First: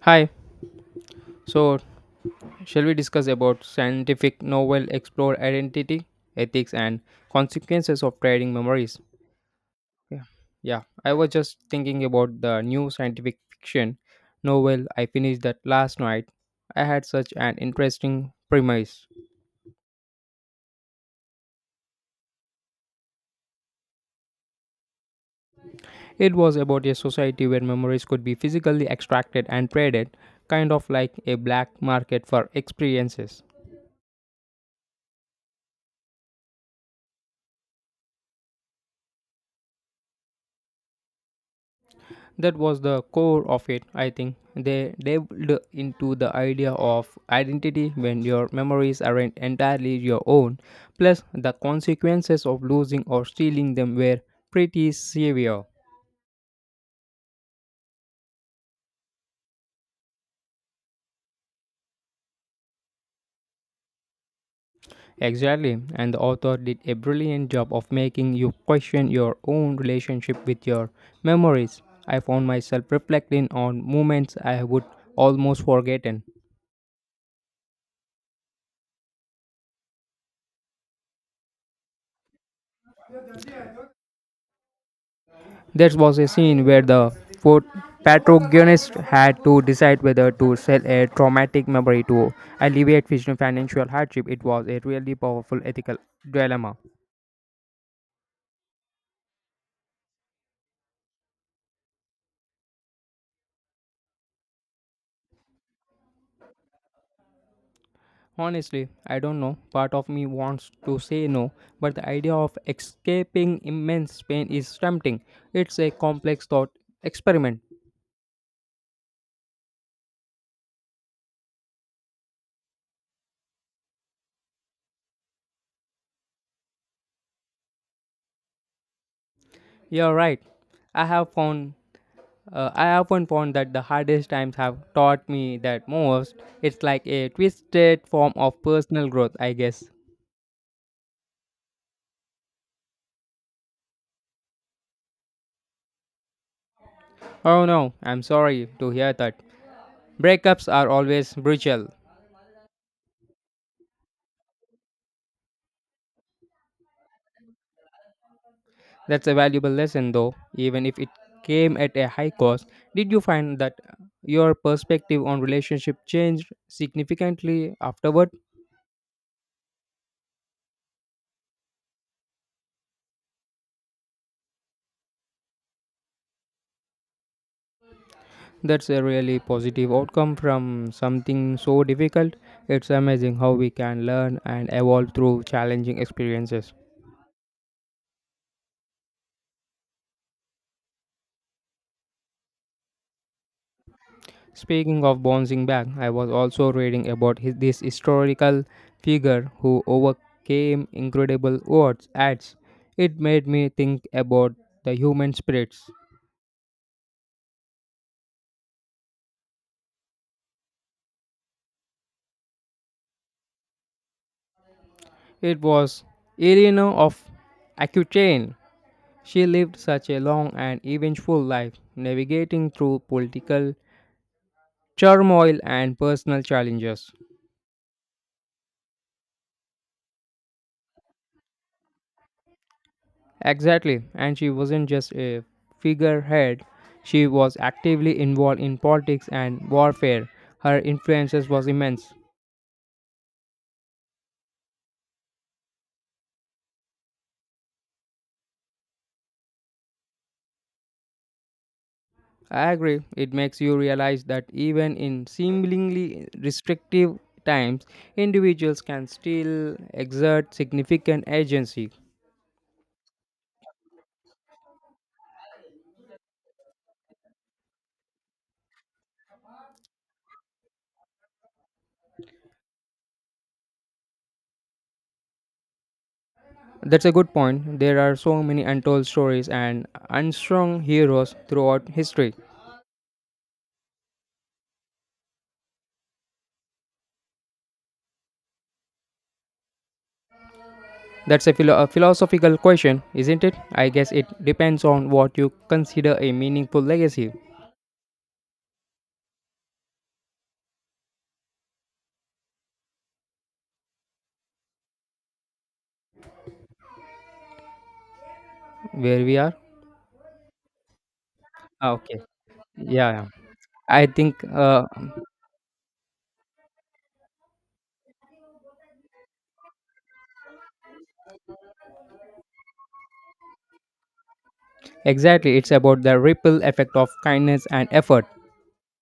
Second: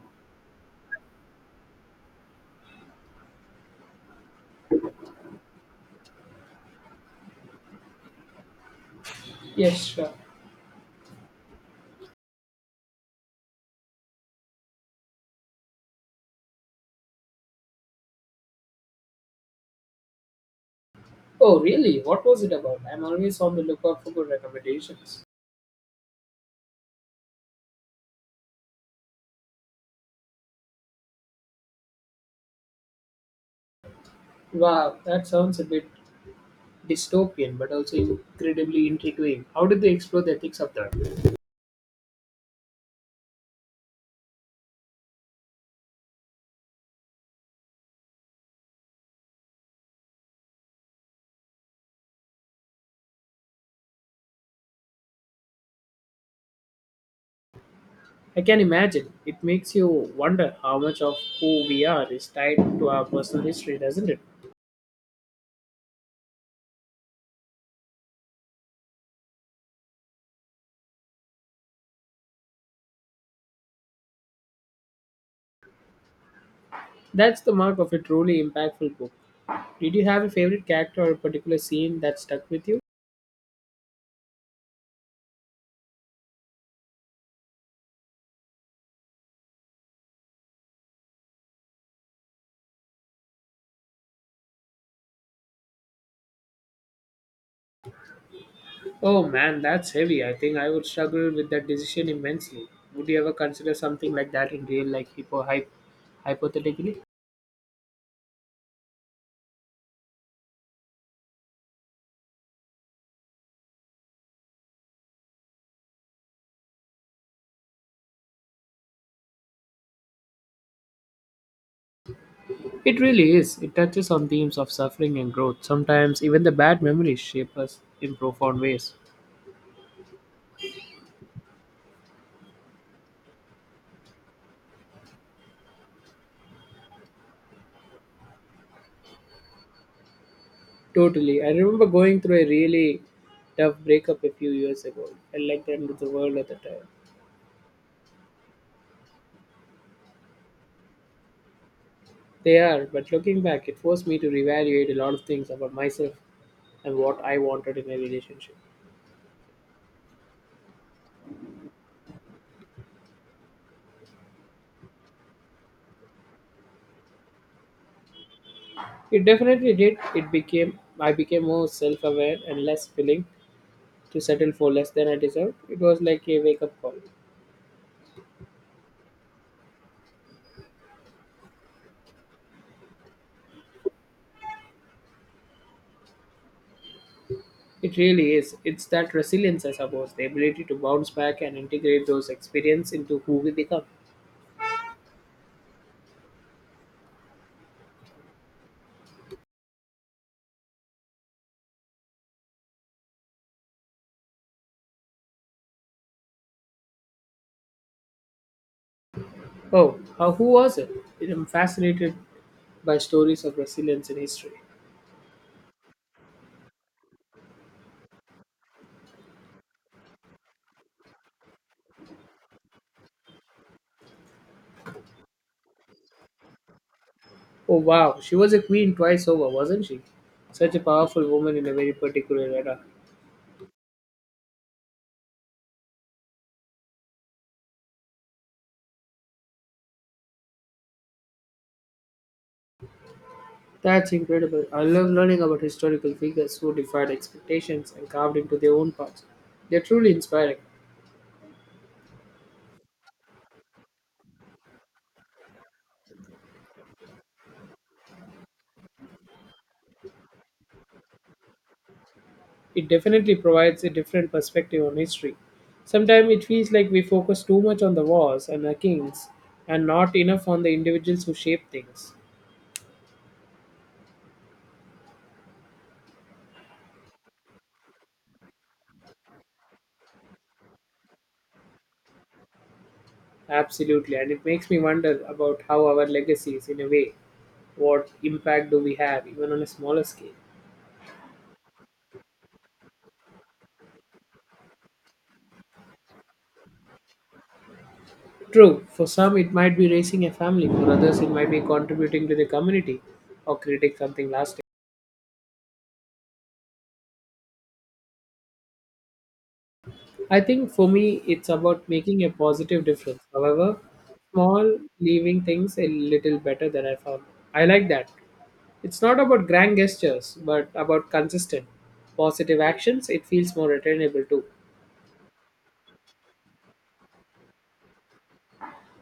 Hi. So, shall we discuss about scientific novel explore identity, ethics, and consequences of trading memories? Yes, sure. Yeah. Yeah. I was just thinking about the new scientific fiction novel I finished that last night. I had such an interesting premise. Oh, really? What was it about? I'm always on the lookout for good recommendations. It was about a society where memories could be physically extracted and traded, kind of like a black market for experiences. Wow, that sounds a bit dystopian, but also incredibly intriguing. How did they explore the ethics of that? That was the core of it, I think. They delved into the idea of identity when your memories aren't entirely your own, plus, the consequences of losing or stealing them were pretty severe. I can imagine. It makes you wonder how much of who we are is tied to our personal history, doesn't it? Exactly, and the author did a brilliant job of making you question your own relationship with your memories. I found myself reflecting on moments I would almost forgotten. That's the mark of a truly impactful book. Did you have a favorite character or a particular scene that stuck with you? There was a scene where the pro- protagonist had to decide whether to sell a traumatic memory to alleviate future financial hardship. It was a really powerful ethical dilemma. Oh man, that's heavy. I think I would struggle with that decision immensely. Would you ever consider something like that in real life, hypothetically? Honestly, I don't know. Part of me wants to say no, but the idea of escaping immense pain is tempting. It's a complex thought experiment. It really is. It touches on themes of suffering and growth. Sometimes even the bad memories shape us in profound ways. You're right. I have found I often found that the hardest times have taught me that most. It's like a twisted form of personal growth, I guess. Totally. I remember going through a really tough breakup a few years ago. I liked the end of the world at the time. Oh no, I'm sorry to hear that. Breakups are always brutal. They are, but looking back, it forced me to reevaluate a lot of things about myself and what I wanted in a relationship. That's a valuable lesson though, even if it came at a high cost. Did you find that your perspective on relationship changed significantly afterward? It definitely did. It became I became more self-aware and less willing to settle for less than I deserved. It was like a wake-up call. That's a really positive outcome from something so difficult. It's amazing how we can learn and evolve through challenging experiences. It really is. It's that resilience, I suppose, the ability to bounce back and integrate those experiences into who we become. Speaking of bouncing back, I was also reading about this historical figure who overcame incredible odds. Ads. It made me think about the human spirits. Oh, how, who was it? I'm fascinated by stories of resilience in history. It was Eleanor of Aquitaine. She lived such a long and eventful life, navigating through political turmoil and personal challenges. Oh wow, she was a queen twice over, wasn't she? Such a powerful woman in a very particular era. Exactly, and she wasn't just a figurehead, she was actively involved in politics and warfare. Her influence was immense. That's incredible. I love learning about historical figures who defied expectations and carved into their own paths. They're truly inspiring. I agree, it makes you realize that even in seemingly restrictive times, individuals can still exert significant agency. It definitely provides a different perspective on history. Sometimes it feels like we focus too much on the wars and the kings and not enough on the individuals who shaped things. That's a good point. There are so many untold stories and unsung heroes throughout history. Absolutely, and it makes me wonder about how our legacies, in a way, what impact do we have, even on a smaller scale? A philosophical question, isn't it? I guess it depends on what you consider a meaningful legacy. True, for some it might be raising a family, for others it might be contributing to the community or creating something lasting. Where we are? I think for me, it's about Ah, okay. making a positive Yeah, difference. yeah. However, I think small, leaving things a little better than I found. I like that. It's not about grand gestures, but about consistent, positive actions. It feels more attainable too. Exactly, it's about the ripple effect of kindness and effort.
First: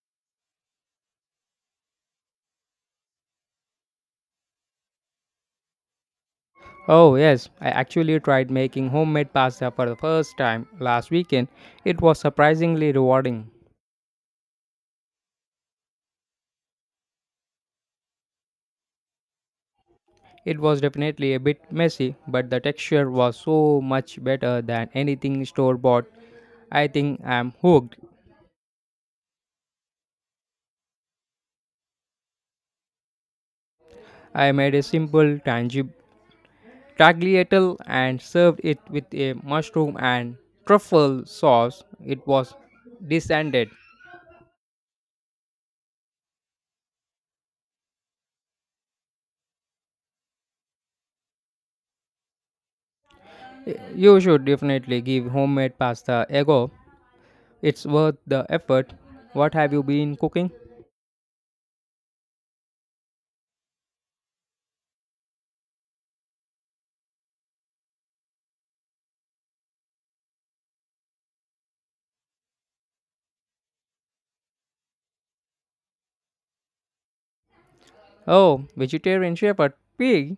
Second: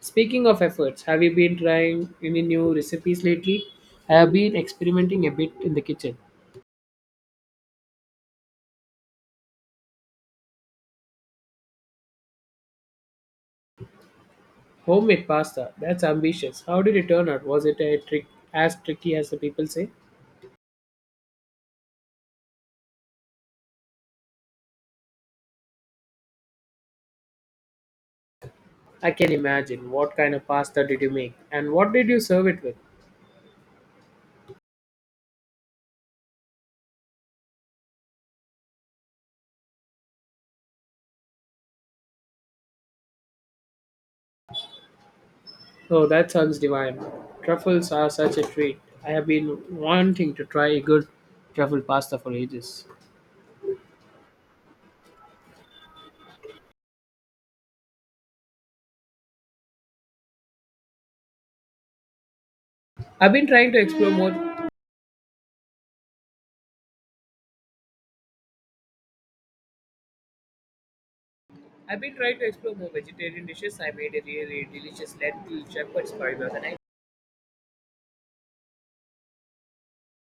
Speaking of efforts, have you been trying any new recipes lately? I have been experimenting a bit in the kitchen. Oh, yes, I actually tried making homemade pasta for the first time last weekend. It was surprisingly rewarding. Homemade pasta, that's ambitious. How did it turn out? Was it a trick as tricky as the people say? It was definitely a bit messy, but the texture was so much better than anything store bought. I think I'm hooked. I can imagine. What kind of pasta did you make? And what did you serve it with? I made a simple tagliatelle and served it with a mushroom and truffle sauce. It was descended. Oh, that sounds divine. Truffles are such a treat. I have been wanting to try a good truffle pasta for ages. You should definitely give homemade pasta a go. It's worth the effort. What have you been cooking? I've been trying to explore more. I've been trying to explore more vegetarian dishes. I made a really delicious lentil shepherd's pie the other night. Oh, vegetarian shepherd pig.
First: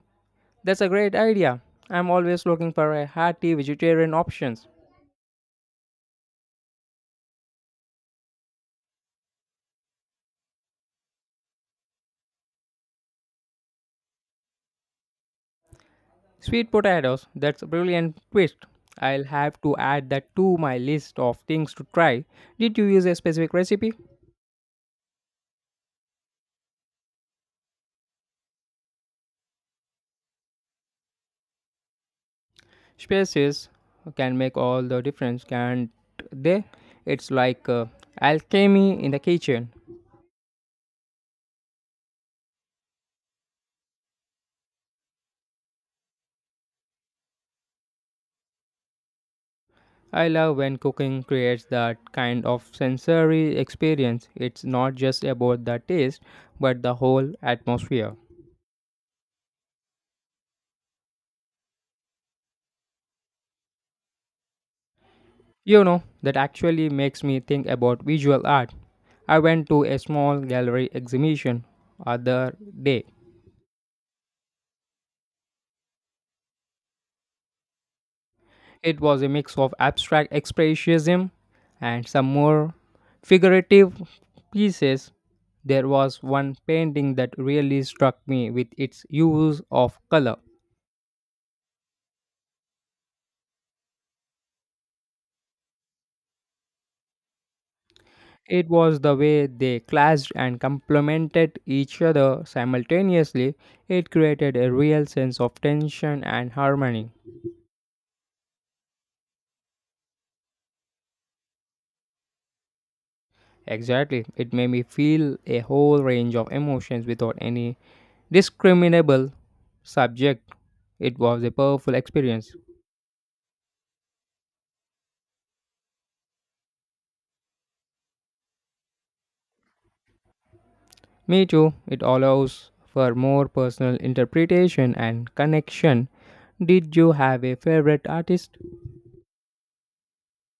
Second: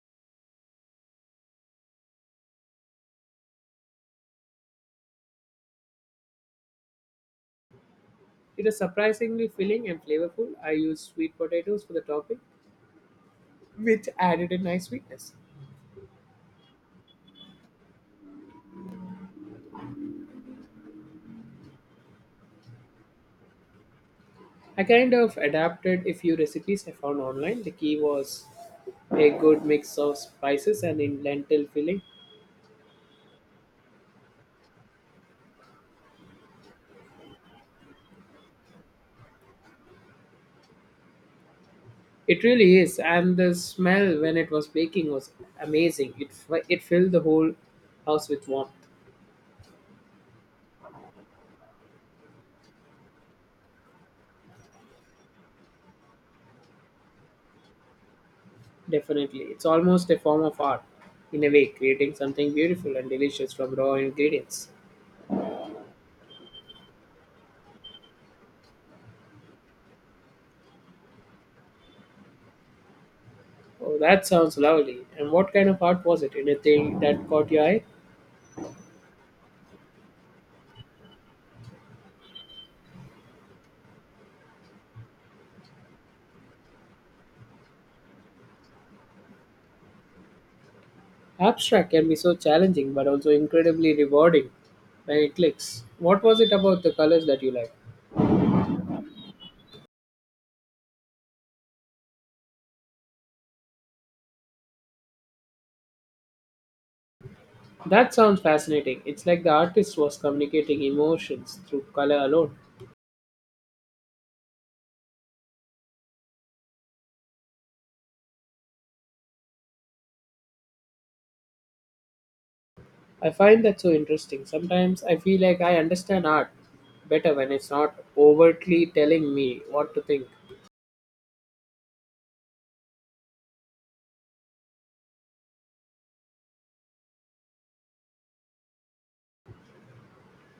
That's a great idea. I'm always looking for a hearty vegetarian options. It was surprisingly filling and flavorful. I used sweet potatoes for the topping, which added a nice sweetness. Sweet potatoes. That's a brilliant twist. I'll have to add that to my list of things to try. Did you use a specific recipe? I kind of adapted a few recipes I found online. The key was a good mix of spices and in lentil filling. Spaces can make all the difference, can't they? It's like Alchemy in the kitchen. It really is, and the smell when it was baking was amazing. It filled the whole house with warmth. I love when cooking creates that kind of sensory experience. It's not just about the taste, but the whole atmosphere. Definitely, it's almost a form of art, in a way, creating something beautiful and delicious from raw ingredients. You know, that actually makes me think about visual art. I went to a small gallery exhibition other day. Oh, that sounds lovely. And what kind of art was it? Anything that caught your eye? It was a mix of abstract expressionism and some more figurative pieces. There was one painting that really struck me with its use of color. Abstract can be so challenging, but also incredibly rewarding when it clicks. What was it about the colors that you liked? It was the way they clashed and complemented each other simultaneously. It created a real sense of tension and harmony. That sounds fascinating. It's like the artist was communicating emotions through color alone. Exactly. It made me feel a whole range of emotions without any discriminable subject. It was a powerful experience. I find that so interesting. Sometimes I feel like I understand art better when it's not overtly telling me what to think. Me too, it allows for more personal interpretation and connection. Did you have a favorite artist?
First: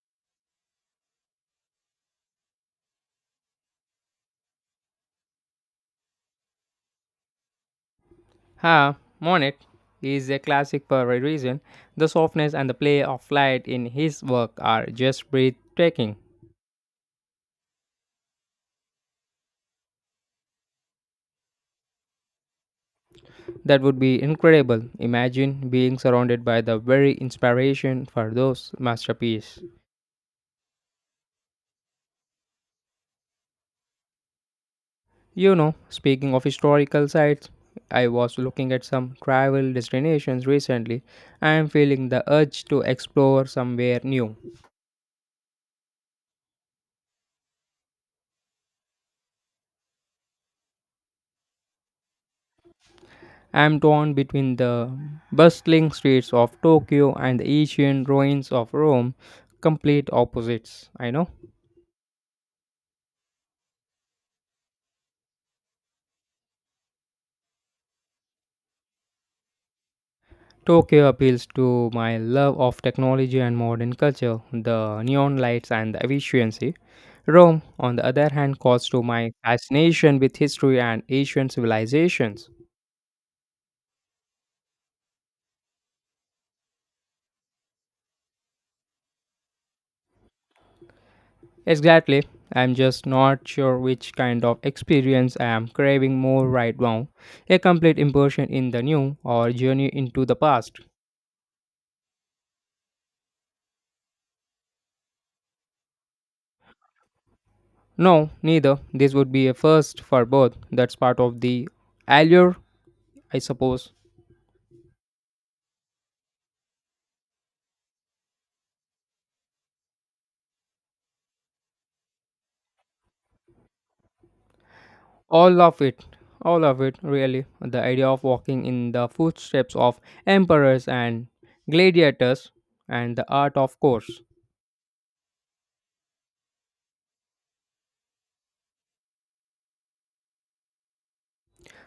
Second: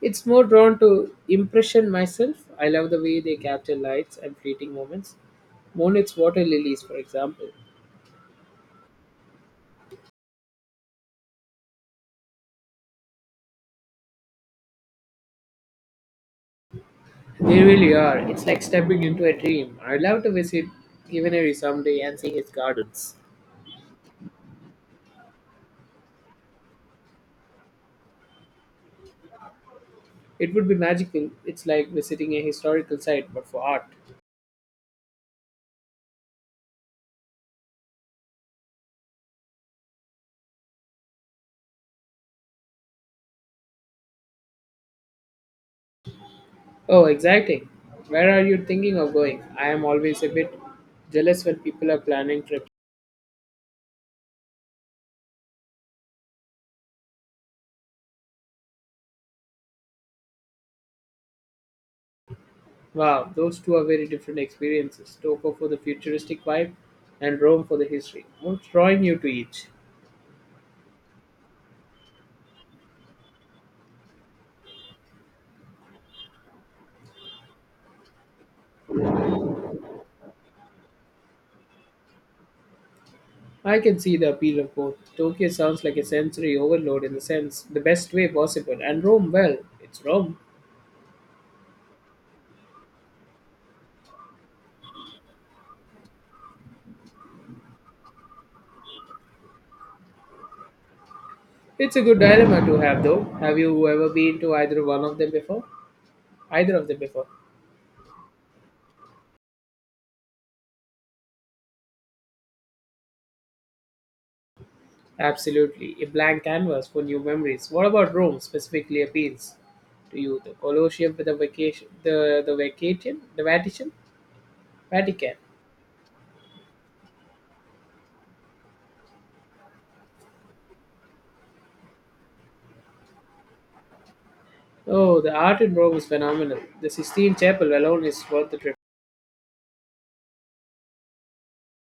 It's more drawn to impression myself. I love the way they capture lights and fleeting moments. Monet's water lilies, for example. Ha, Monet is a classic for a reason. The softness and the play of light in his work are just breathtaking. They really are. It's like stepping into a dream. I'd love to visit givenery someday and see his gardens. That would be incredible. Imagine being surrounded by the very inspiration for those masterpieces. It would be magical. It's like visiting a historical site, but for art. You know, speaking of historical sites, I was looking at some travel destinations recently. I am feeling the urge to explore somewhere new. Oh, exciting. Where are you thinking of going? I am always a bit jealous when people are planning trips. I am torn between the bustling streets of Tokyo and the ancient ruins of Rome, complete opposites, I know. Wow, those two are very different experiences. Tokyo for the futuristic vibe and Rome for the history. What's drawing you to each? Tokyo appeals to my love of technology and modern culture, the neon lights and the efficiency. Rome, on the other hand, calls to my fascination with history and ancient civilizations. I can see the appeal of both. Tokyo sounds like a sensory overload in the sense the best way possible, and Rome, well, it's Rome. Exactly. I'm just not sure which kind of experience I am craving more right now. A complete immersion in the new or journey into the past. It's a good dilemma to have though. Have you ever been to either one of them before? Either of them before. No, neither. This would be a first for both. That's part of the allure, I suppose. Absolutely, a blank canvas for new memories. What about Rome specifically appeals to you? The Colosseum, the vacation, the Vatican, Vatican. All of it. All of it, really. The idea of walking in the footsteps of emperors and gladiators and the art, of course. Oh, the art in Rome is phenomenal. The Sistine Chapel alone is worth the trip.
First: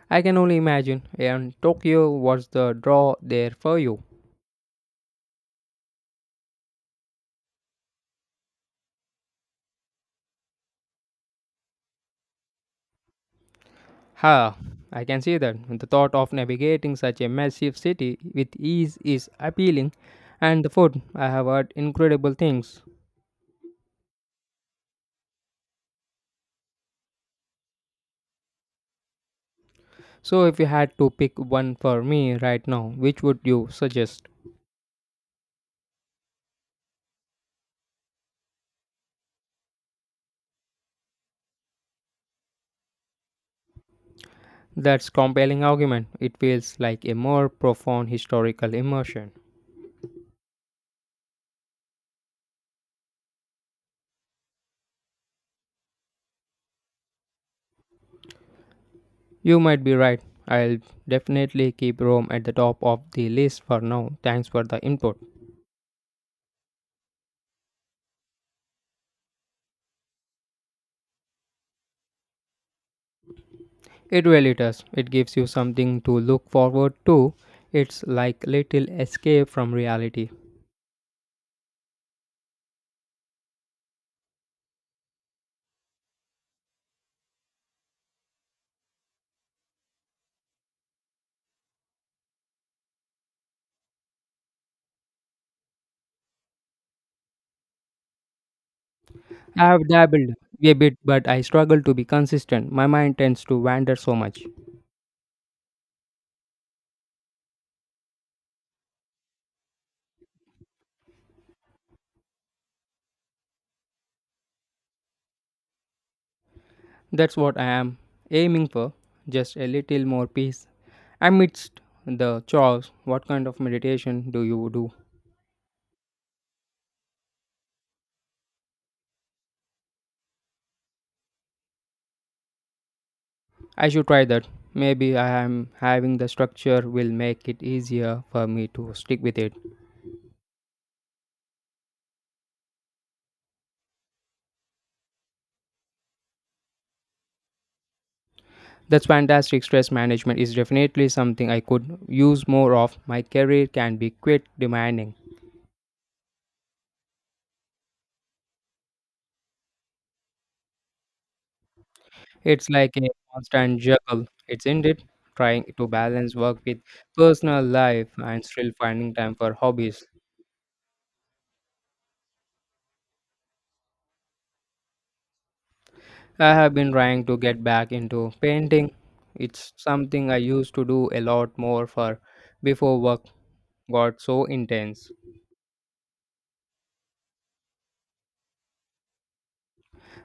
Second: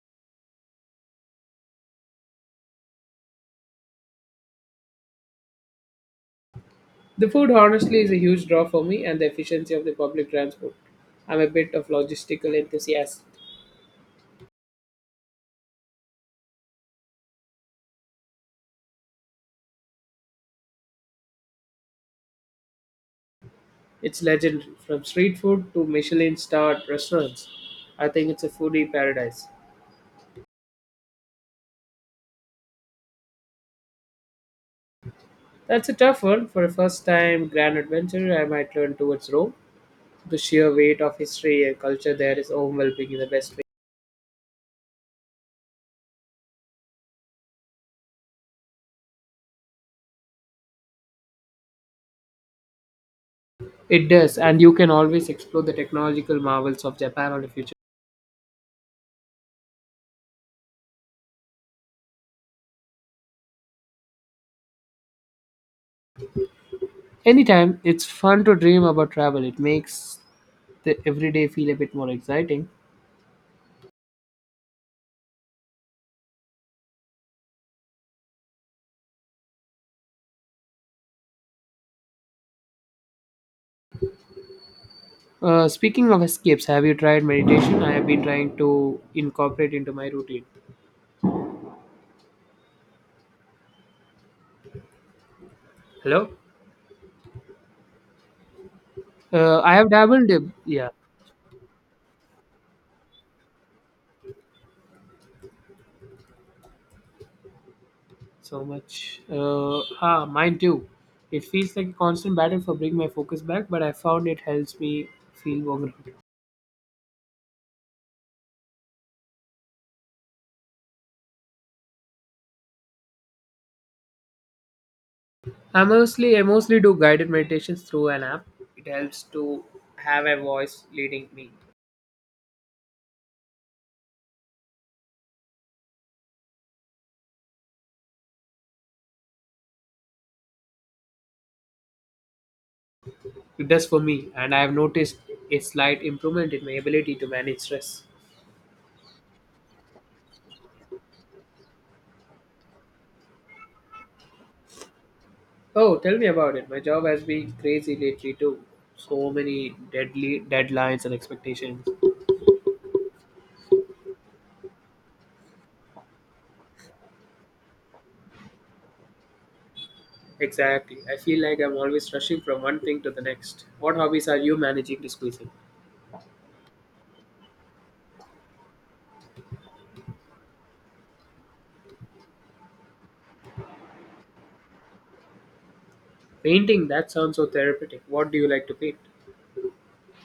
I can only imagine. And Tokyo was the draw there for you. The food, honestly, is a huge draw for me, and the efficiency of the public transport. I'm a bit of logistical enthusiast. Ha, I can see that. The thought of navigating such a massive city with ease is appealing, and the food, I have heard incredible things. It's legendary, from street food to Michelin-starred restaurants. I think it's a foodie paradise. So, if you had to pick one for me right now, which would you suggest? That's a tough one. For a first time grand adventure, I might turn towards Rome. The sheer weight of history and culture there is overwhelming in the best way. That's compelling argument. It feels like a more profound historical immersion. It does, and you can always explore the technological marvels of Japan or the future. You might be right. I'll definitely keep Rome at the top of the list for now. Thanks for the input. Anytime, it's fun to dream about travel. It makes the everyday feel a bit more exciting. It really does. It gives you something to look forward to. It's like little escape from reality. Speaking of escapes, have you tried meditation? I have been trying to incorporate into my routine. Hello? I I've have dabbled a Yeah. bit, but I struggle to be consistent. My mind tends to wander so much. So much. Mine too. It feels like a constant battle for bringing my focus back, but I found it helps me feel more grounded. That's what I am aiming for. Just a little more peace. Amidst the chores, what kind of meditation do you do? I mostly do guided meditations through an app. It helps to have a voice leading me. I should try that. Maybe I am having the structure will make it easier for me to stick with it. It does for me, and I have noticed a slight improvement in my ability to manage stress. That's fantastic. Stress management is definitely something I could use more of. My career can be quite demanding. Oh, tell me about it. My job has been crazy lately too. So many deadly deadlines and expectations. It's like a constant juggle. It's indeed trying to balance work with personal life and still finding time for hobbies. Exactly. I feel like I'm always rushing from one thing to the next. What hobbies are you managing to squeeze in? I have been trying to get back into painting. It's something I used to do a lot more for before work got so intense. Painting, that sounds so therapeutic. What do you like to paint?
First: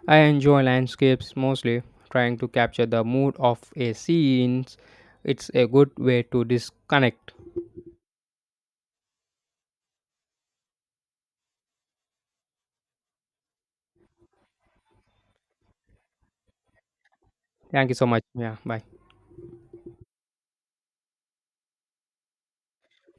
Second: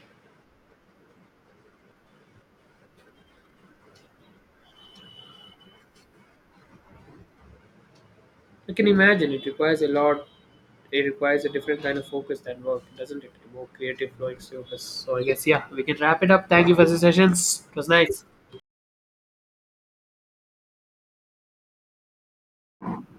I enjoy landscapes mostly, trying to capture the mood of a scene. It's a good way to disconnect. I can imagine it requires a different kind of focus than work, doesn't it? More creative flowing surface. So I guess, yeah, we can wrap it up. Thank you for the sessions. It was Thank you so much. nice. Yeah, bye.